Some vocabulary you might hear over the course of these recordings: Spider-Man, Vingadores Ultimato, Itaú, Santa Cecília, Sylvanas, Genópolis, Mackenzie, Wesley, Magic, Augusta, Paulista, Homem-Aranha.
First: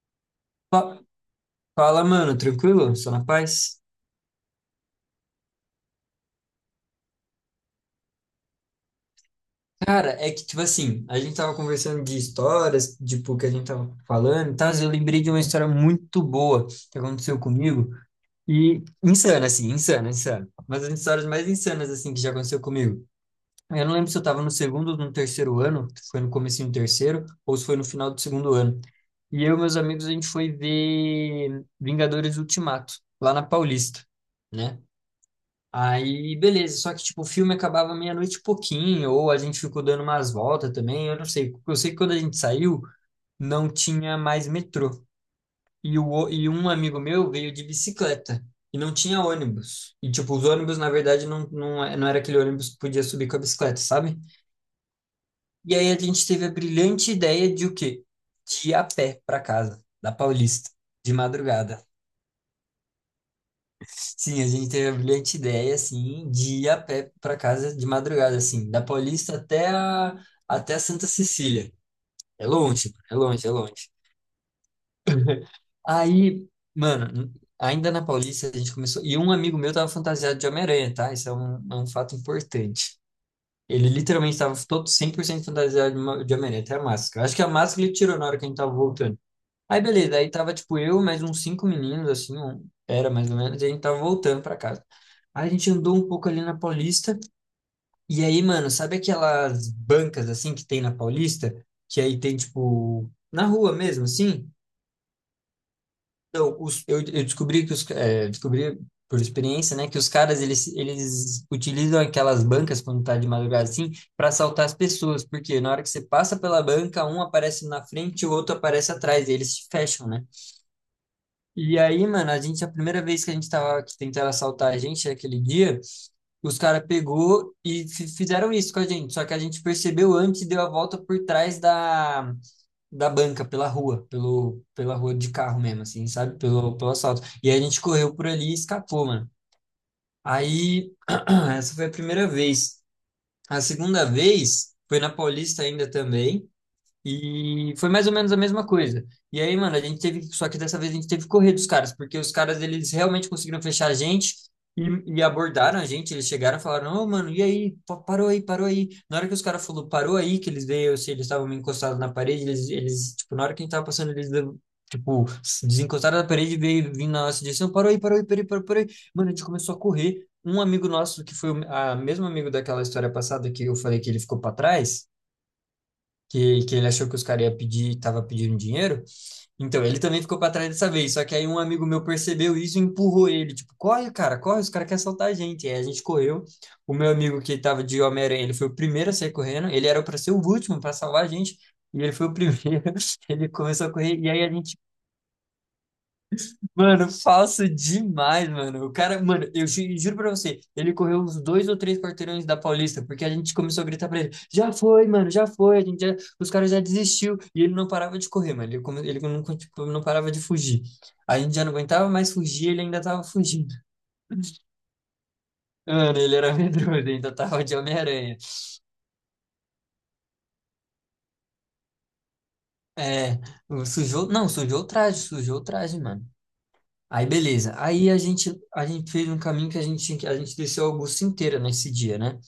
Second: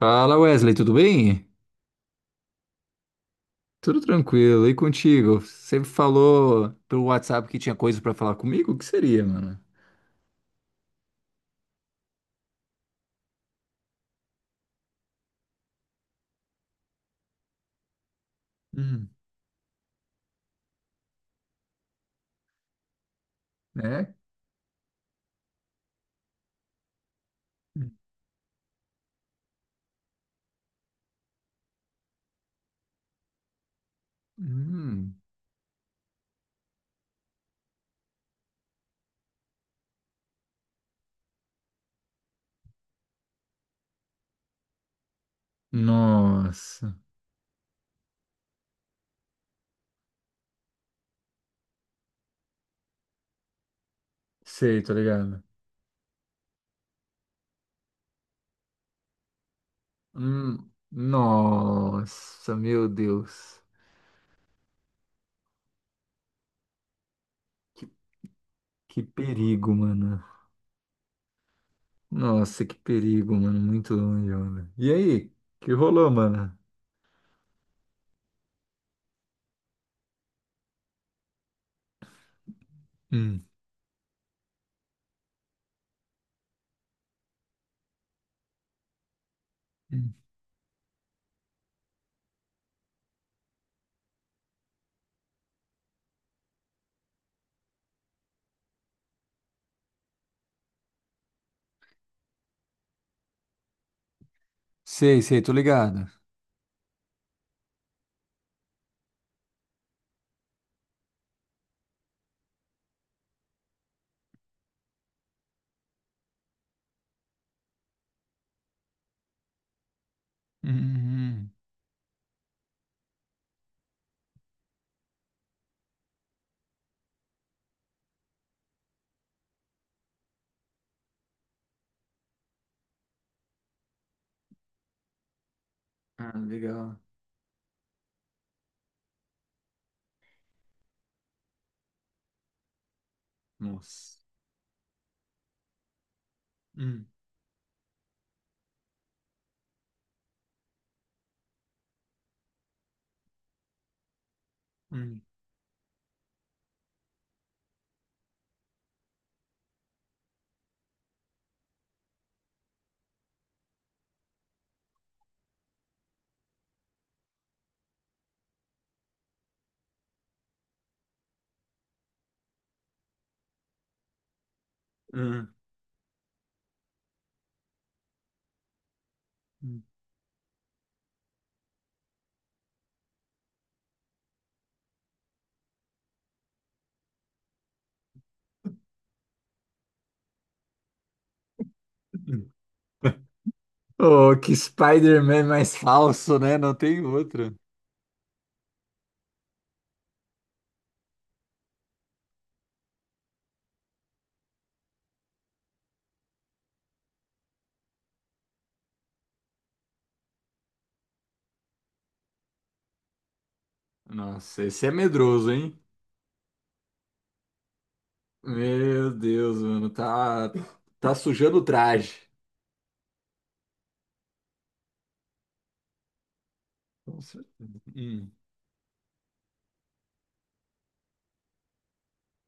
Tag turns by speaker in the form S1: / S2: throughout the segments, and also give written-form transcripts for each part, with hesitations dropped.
S1: Fala, Wesley, tudo
S2: Fa-
S1: bem?
S2: Fala, mano, tranquilo? Só na paz?
S1: Tudo tranquilo, e contigo? Você falou pelo WhatsApp que tinha coisa pra falar comigo? O que seria, mano?
S2: Cara, é que, tipo assim, a gente tava conversando de histórias, tipo, que a gente tava falando e tal, eu lembrei de uma história muito boa que aconteceu comigo, e
S1: Hum,
S2: insana, assim, insana, insana. Uma das histórias mais insanas, assim, que já aconteceu comigo. Eu não lembro
S1: é?
S2: se eu tava no segundo ou no terceiro ano, se foi no comecinho do terceiro, ou se foi no final do segundo ano. E eu e meus amigos, a gente foi ver Vingadores Ultimato, lá na Paulista, né?
S1: Hum,
S2: Aí, beleza, só que tipo, o filme acabava meia-noite e pouquinho, ou a gente ficou dando umas voltas também, eu não sei. Eu sei que quando a gente saiu, não tinha mais metrô. E um
S1: nossa,
S2: amigo meu veio de bicicleta e não tinha ônibus. E tipo, os ônibus, na verdade, não, não, não era aquele ônibus que podia subir com a bicicleta, sabe?
S1: sei, tô ligado.
S2: E aí a gente teve a brilhante ideia de o quê? De ir a pé para casa, da Paulista, de madrugada.
S1: Nossa, meu Deus,
S2: Sim, a gente teve a brilhante ideia, assim, de ir a pé para casa de
S1: que,
S2: madrugada, assim, da
S1: que
S2: Paulista até
S1: perigo,
S2: a,
S1: mano.
S2: até a Santa Cecília. É
S1: Nossa, que
S2: longe, é
S1: perigo,
S2: longe, é
S1: mano,
S2: longe.
S1: muito longe, mano. E aí, que rolou,
S2: Aí,
S1: mano?
S2: mano, ainda na Paulista a gente começou. E um amigo meu tava fantasiado de Homem-Aranha, tá? Isso é um fato importante.
S1: Hum,
S2: Ele literalmente tava todo 100% fantasiado de Homem-Aranha, até a máscara. Acho que a máscara ele tirou na hora que a gente tava voltando. Aí
S1: hum.
S2: beleza, aí tava tipo eu, mais uns cinco meninos, assim, era mais ou menos, e a gente tava voltando pra casa. Aí a gente andou um pouco ali na Paulista, e aí, mano, sabe aquelas bancas assim que tem na Paulista? Que aí tem tipo, na rua mesmo, assim?
S1: Sei, sei, tô ligado.
S2: Então, eu descobri por experiência, né, que os caras eles utilizam aquelas bancas quando tá de madrugada assim pra assaltar as pessoas, porque na hora que você passa pela banca, um aparece na frente e o outro aparece atrás, e eles se fecham, né?
S1: Hum, hum.
S2: E aí, mano, a gente, a primeira vez que a gente tava, que tentaram assaltar a gente aquele dia, os caras pegou e fizeram isso com a gente. Só que a gente percebeu antes e deu a volta por trás da banca, pela rua de carro mesmo, assim,
S1: Ah,
S2: sabe? Pelo
S1: legal.
S2: assalto. E a gente correu por ali e escapou, mano. Aí, essa foi a primeira vez. A segunda
S1: Nossa.
S2: vez foi na Paulista ainda também.
S1: Hum.
S2: E foi mais ou menos a mesma coisa. E aí, mano, a gente teve, só que dessa vez a gente teve que correr dos caras, porque os caras eles realmente conseguiram fechar a gente e,
S1: Hum,
S2: e abordaram a gente. Eles chegaram e falaram: Ô, mano, e aí? Parou aí, parou aí. Na hora que os caras falou parou aí, que eles veio, se eles estavam meio encostados na parede, eles, tipo, na hora que a gente tava passando, tipo, se desencostaram da parede e veio vindo na nossa direção: parou aí, parou aí, parou aí, parou parou aí. Mano, a gente começou a correr. Um amigo nosso, que foi o a mesmo amigo daquela história passada que eu falei que ele ficou pra trás
S1: hum,
S2: que ele achou que os caras iam pedir, estava pedindo dinheiro.
S1: hum,
S2: Então, ele também ficou para trás dessa vez. Só que aí um amigo meu percebeu isso e empurrou ele. Tipo, corre, cara, corre, os caras querem assaltar a gente. Aí a gente correu. O meu amigo que estava de Homem-Aranha, ele foi o primeiro a sair correndo. Ele era para ser o último para salvar a gente. E ele foi o
S1: hum.
S2: primeiro. Ele começou a correr. E
S1: Oh,
S2: aí a
S1: que
S2: gente.
S1: Spider-Man mais falso, né? Não tem
S2: Mano,
S1: outro.
S2: falso demais, mano. O cara, mano, eu juro pra você, ele correu uns dois ou três quarteirões da Paulista, porque a gente começou a gritar pra ele: já foi, mano, já foi, a gente já, os caras já desistiu. E ele não parava de correr, mano. Ele, ele não, tipo, não parava de fugir. A gente já não aguentava mais fugir, ele ainda tava fugindo.
S1: Nossa, esse é medroso, hein?
S2: Mano, ele era medroso, ele ainda tava de Homem-Aranha.
S1: Meu Deus, mano, tá, tá sujando o traje.
S2: É, sujou, não, sujou o traje, mano.
S1: Com
S2: Aí beleza.
S1: certeza.
S2: Aí a gente fez um caminho que a gente, a gente desceu a Augusta inteira nesse dia, né?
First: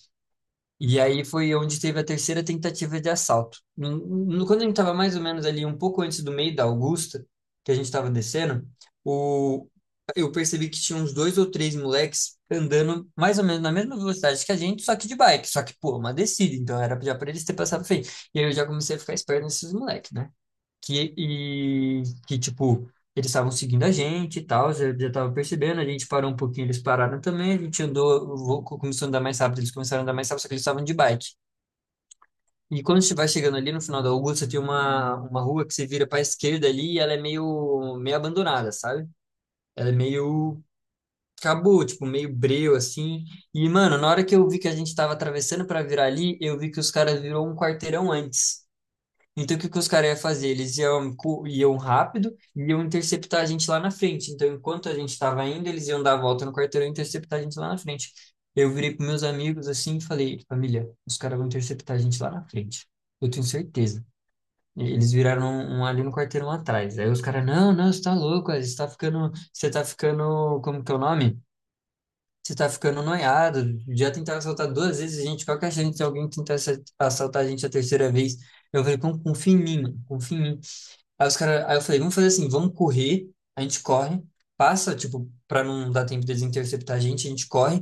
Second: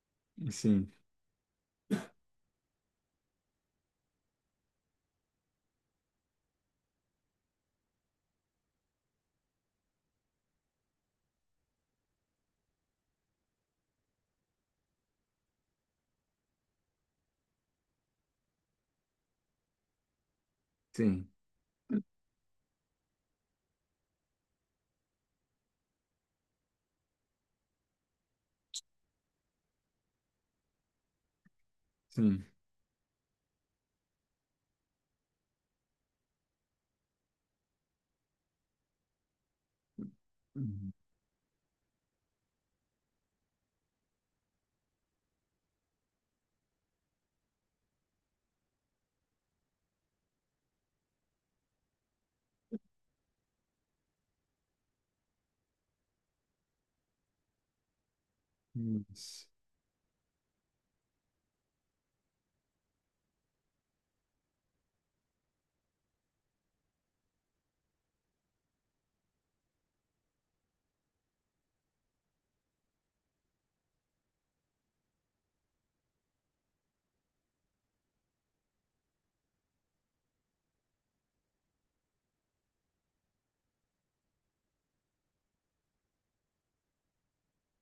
S1: Sim,
S2: E aí foi onde teve a terceira tentativa de assalto. Quando a gente estava mais ou menos ali, um pouco antes do meio da Augusta, que a gente estava descendo, o... eu percebi que tinha uns dois ou três moleques andando mais ou menos na mesma velocidade que a gente, só que de bike. Só que, pô, uma descida, então era já para eles ter passado feio. E aí eu já comecei a ficar esperto nesses moleques, né? Que,
S1: sim,
S2: e, que tipo, eles estavam seguindo a gente e tal, já, já tava percebendo, a gente parou um pouquinho, eles pararam também, a gente andou, começou a andar mais rápido, eles começaram a andar mais rápido, só que eles estavam de bike.
S1: sim.
S2: E quando você vai chegando ali no final da Augusta, tem uma, rua que você vira para a esquerda ali e ela é meio abandonada, sabe? Ela é meio,
S1: Hum,
S2: acabou, tipo, meio breu, assim. E, mano, na hora que eu vi que a gente tava atravessando para virar ali, eu vi que os caras virou um quarteirão antes. Então, o que que os caras iam fazer? Eles iam, iam rápido e iam interceptar a gente lá na frente. Então, enquanto a gente estava indo, eles iam dar a volta no quarteirão e interceptar a gente lá na frente. Eu virei
S1: hum.
S2: para meus amigos assim e falei: família, os caras vão interceptar a gente lá na frente. Eu tenho certeza. E eles viraram um ali no quarteirão atrás. Aí os caras: não, não, você tá louco, você tá ficando, como que é o nome? Você tá ficando noiado. Já tentaram assaltar duas vezes a gente. Qual que é a chance de alguém tentar assaltar a gente a terceira vez? Eu falei, confia em mim, mano, confia em mim. Aí os caras, aí eu falei, vamos fazer assim, vamos correr. A gente corre, passa, tipo, pra não dar tempo deles interceptar a gente corre.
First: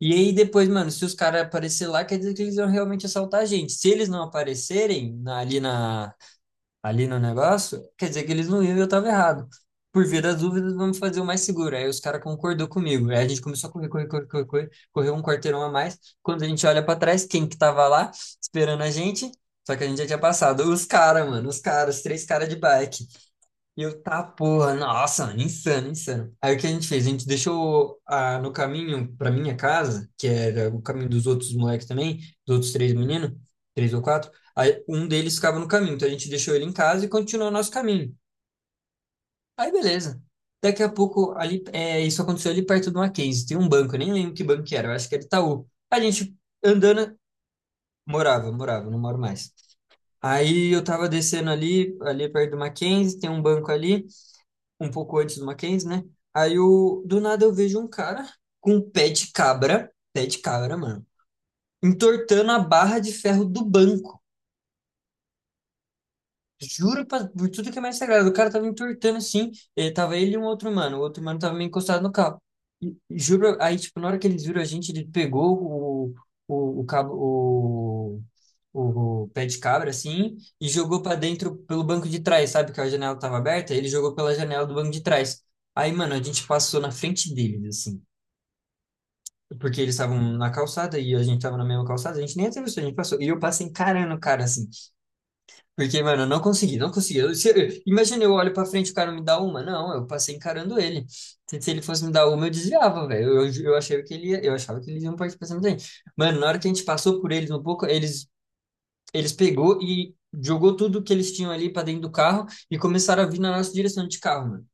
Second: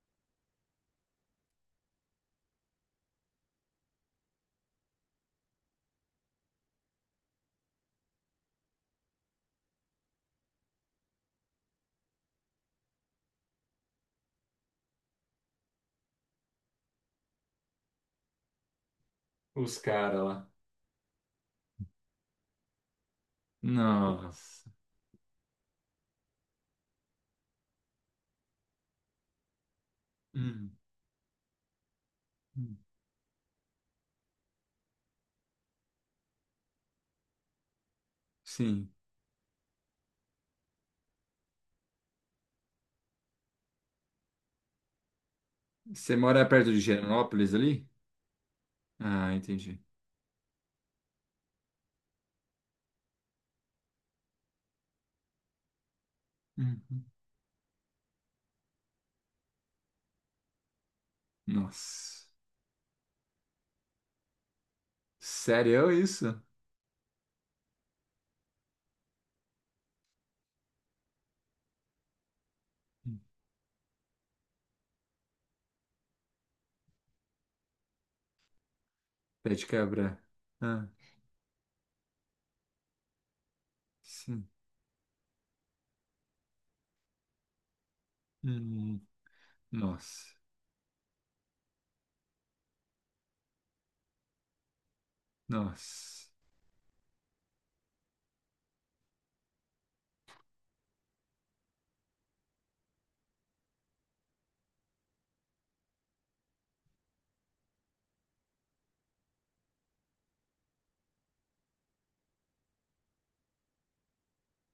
S2: E aí depois, mano, se os caras aparecer lá, quer dizer que eles vão realmente assaltar a gente. Se eles não aparecerem ali na, ali no negócio, quer dizer que eles não iam e eu estava errado. Por via das dúvidas, vamos fazer o mais seguro. Aí os caras concordou comigo. Aí a gente começou a correr, correr, correr, correr, correr, correu um quarteirão a mais. Quando a gente olha para trás, quem que tava lá esperando a gente?
S1: Os
S2: Só que a gente já
S1: caras
S2: tinha
S1: lá.
S2: passado. Os caras, mano, os caras, os três caras de bike. E eu, tá,
S1: Nossa.
S2: porra, nossa, mano, insano, insano. Aí o que a gente fez? A gente deixou ah, no caminho pra minha casa, que era
S1: Hum,
S2: o caminho dos outros moleques também, dos outros
S1: hum,
S2: três meninos, três ou quatro. Aí um deles ficava no caminho, então a gente deixou ele em casa e continuou o nosso caminho.
S1: sim.
S2: Aí beleza. Daqui a pouco, ali, é, isso aconteceu ali perto do Mackenzie, tem um banco, eu nem lembro que banco que era, eu acho que era Itaú. A
S1: Você
S2: gente
S1: mora perto de
S2: andando,
S1: Genópolis ali?
S2: morava, morava, não moro
S1: Ah,
S2: mais.
S1: entendi.
S2: Aí eu tava descendo ali, ali perto do Mackenzie, tem um banco ali um pouco antes do Mackenzie, né? Aí eu,
S1: Uhum.
S2: do nada eu vejo um cara com um pé de cabra, mano,
S1: Nossa.
S2: entortando a barra de ferro do banco.
S1: Sério é isso?
S2: Juro pra- por tudo que é mais sagrado. O cara tava entortando assim. Ele, tava ele e um outro mano. O outro mano tava meio encostado no carro. E juro, aí, tipo, na hora que eles viram a gente, ele pegou o, o, cabo, o pé
S1: Pé
S2: de
S1: de
S2: cabra,
S1: cabra.
S2: assim, e
S1: Ah,
S2: jogou pra dentro pelo banco de trás, sabe? Que a janela tava aberta. Ele jogou pela
S1: sim.
S2: janela do banco de trás. Aí, mano, a gente passou na frente deles, assim.
S1: Hum,
S2: Porque eles estavam
S1: nossa.
S2: na calçada e a gente tava na mesma calçada, a gente nem atravessou, a gente passou. E eu passei encarando o cara, assim. Porque, mano, eu
S1: Nossa.
S2: não consegui, não consegui. Eu- se eu- imagina, eu olho pra frente e o cara me dá uma. Não, eu passei encarando ele. Se ele fosse me dar uma, eu desviava, velho. Eu achei que ele ia, eu achava que eles iam partir pra cima da Mano, na hora que a gente passou por eles um pouco, eles pegou e jogou tudo que eles tinham ali pra dentro do carro e começaram a vir na nossa direção de carro, mano.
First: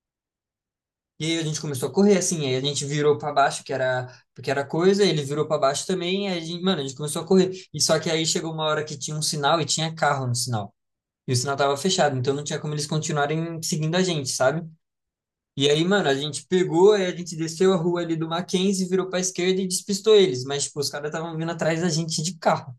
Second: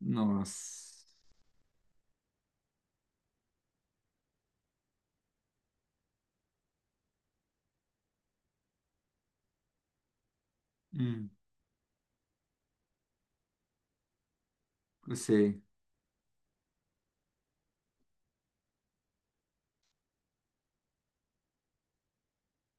S1: Nossa.
S2: E aí a gente começou a correr, assim, aí a gente virou pra baixo, que era coisa, ele virou pra baixo também, aí a gente, mano, a gente começou a correr. E só que aí chegou uma hora que tinha um sinal e tinha carro no sinal.
S1: Hum,
S2: E o sinal tava fechado, então não tinha como eles continuarem seguindo a gente, sabe?
S1: eu sei.
S2: E aí, mano, a gente pegou, aí a gente desceu a rua ali do Mackenzie, virou pra esquerda e despistou eles. Mas, tipo, os caras estavam vindo atrás da gente de carro.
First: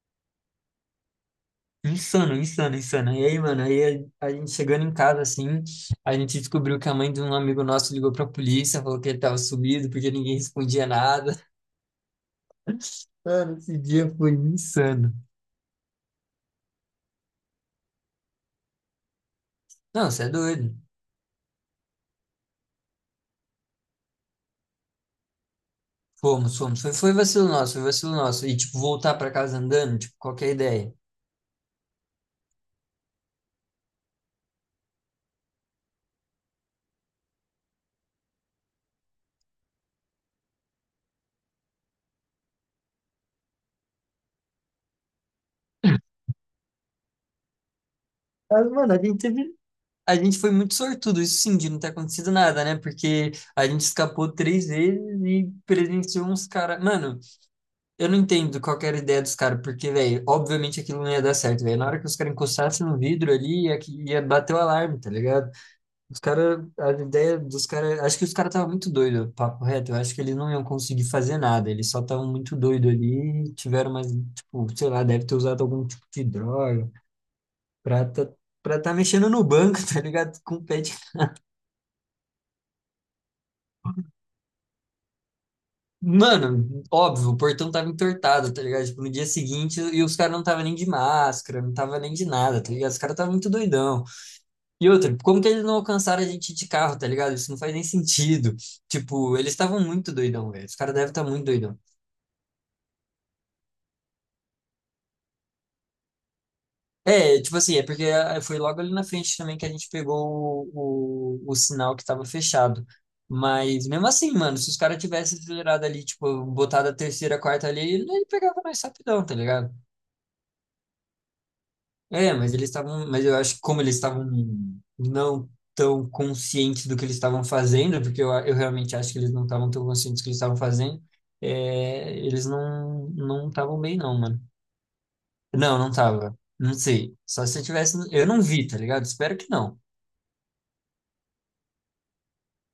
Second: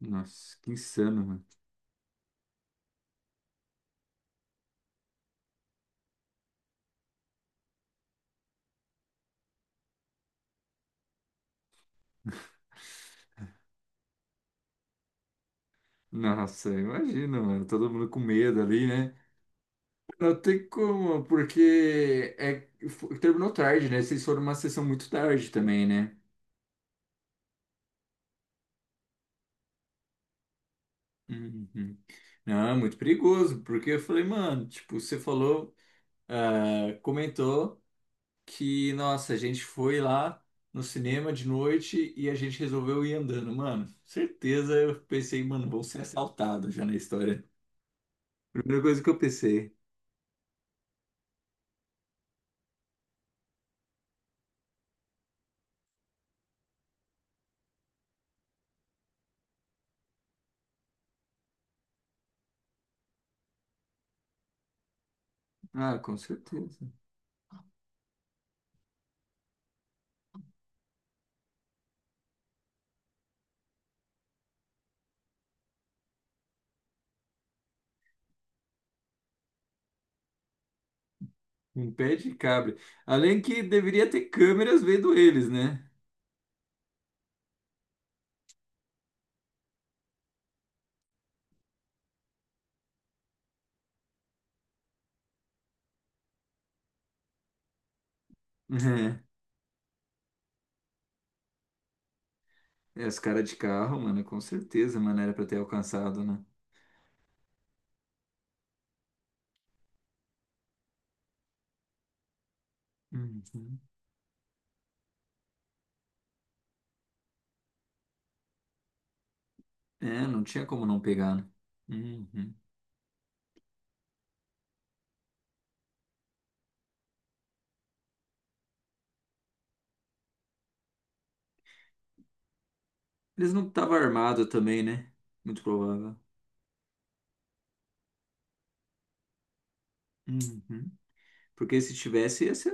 S1: Nossa, que insano, mano.
S2: Insano, insano, insano. E aí, mano, aí a gente chegando em casa, assim, a gente descobriu que a mãe de um amigo nosso ligou pra polícia, falou que ele tava sumido, porque ninguém respondia nada. Mano, esse dia foi insano.
S1: Nossa, imagina, mano. Todo mundo com medo ali, né?
S2: Não, você é
S1: Não tem
S2: doido.
S1: como, porque é, terminou tarde, né? Vocês foram uma sessão muito tarde também, né?
S2: Fomos, fomos. Foi, foi vacilo nosso, foi vacilo nosso. E, tipo, voltar pra casa andando, tipo, qualquer ideia.
S1: Uhum. Não, é muito perigoso, porque eu falei, mano, tipo, você falou, ah, comentou, que, nossa, a gente foi lá no cinema de noite e a gente resolveu ir andando. Mano, certeza eu pensei, mano, vão ser assaltados já na história.
S2: Mas,
S1: Primeira
S2: mano,
S1: coisa
S2: a
S1: que eu
S2: gente teve-
S1: pensei.
S2: a gente foi muito sortudo, isso sim, de não ter acontecido nada, né? Porque a gente escapou 3 vezes e presenciou uns caras. Mano, eu não entendo qual que era a ideia dos caras, porque, velho, obviamente aquilo não ia dar certo, velho. Na hora que os caras encostassem no vidro ali, ia, que- ia bater o alarme, tá ligado?
S1: Ah, com
S2: Os caras,
S1: certeza.
S2: a ideia dos caras. Acho que os caras estavam muito doidos, papo reto. Eu acho que eles não iam conseguir fazer nada, eles só estavam muito doidos ali, e tiveram mais, tipo, sei lá, deve ter usado algum tipo de droga. Pra tá, pra tá mexendo no banco, tá ligado? Com o pé de...
S1: Um pé de cabra. Além que deveria ter câmeras vendo eles, né?
S2: Mano, óbvio, o portão tava entortado, tá ligado? Tipo, no dia seguinte, e os caras não tava nem de máscara, não tava nem de nada, tá ligado? Os caras estavam muito doidão. E outra, como que eles não alcançaram a gente de carro, tá ligado? Isso não faz nem sentido. Tipo, eles estavam muito doidão, velho. Os caras devem estar muito doidão.
S1: É, é, os caras de carro, mano, com certeza, mano, era pra ter alcançado, né?
S2: É, tipo assim, é porque ah, foi logo ali na frente também que a gente pegou o sinal que tava fechado.
S1: Uhum.
S2: Mas mesmo assim, mano, se os caras tivessem acelerado ali, tipo, botado a terceira, a quarta ali, ele pegava mais rapidão, tá ligado?
S1: É, não tinha como não pegar, né?
S2: É, mas
S1: Uhum.
S2: eles estavam, mas eu acho que como eles estavam não tão conscientes do que eles estavam fazendo, porque eu realmente acho que eles não estavam tão conscientes do que eles estavam fazendo, é, eles não
S1: Eles não
S2: estavam
S1: estavam
S2: bem não, mano.
S1: armados também, né? Muito
S2: Não, não
S1: provável.
S2: tava. Não sei. Só se eu tivesse. Eu não vi, tá ligado? Espero que não.
S1: Uhum. Porque se tivesse,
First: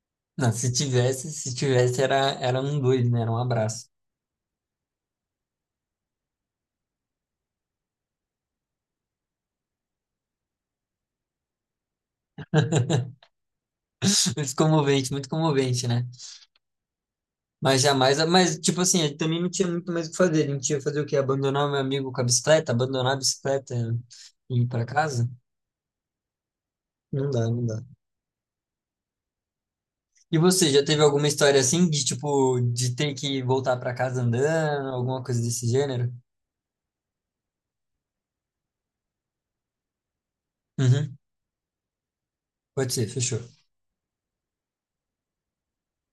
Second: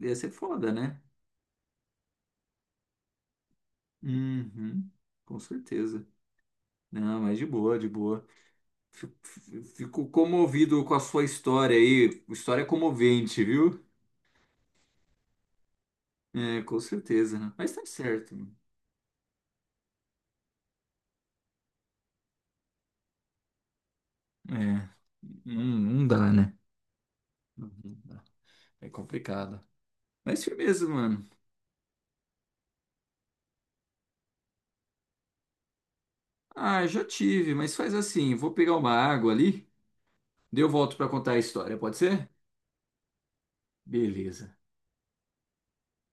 S1: ia ser
S2: Não, se
S1: foda, né?
S2: tivesse, se tivesse, era um dois, né? Era um abraço.
S1: Uhum, com certeza. Não, mas de boa, de boa. Fico, fico comovido com a sua história aí. História comovente, viu?
S2: Muito comovente, né?
S1: É, com certeza, né? Mas
S2: Mas
S1: tá
S2: jamais,
S1: certo, mano.
S2: mas tipo assim, ele também não tinha muito mais o que fazer. A gente ia fazer o quê? Abandonar o meu amigo com a bicicleta? Abandonar a bicicleta e ir pra
S1: É,
S2: casa?
S1: não, não dá, né?
S2: Não dá, não
S1: Não
S2: dá.
S1: dá. É complicado.
S2: E
S1: Mas
S2: você, já
S1: firmeza,
S2: teve
S1: mano.
S2: alguma história assim de tipo, de ter que voltar pra casa andando, alguma coisa desse gênero?
S1: Ah, já tive, mas faz assim, vou pegar uma água ali, daí eu volto pra
S2: Uhum,
S1: contar a história, pode ser?
S2: pode ser, fechou.
S1: Beleza.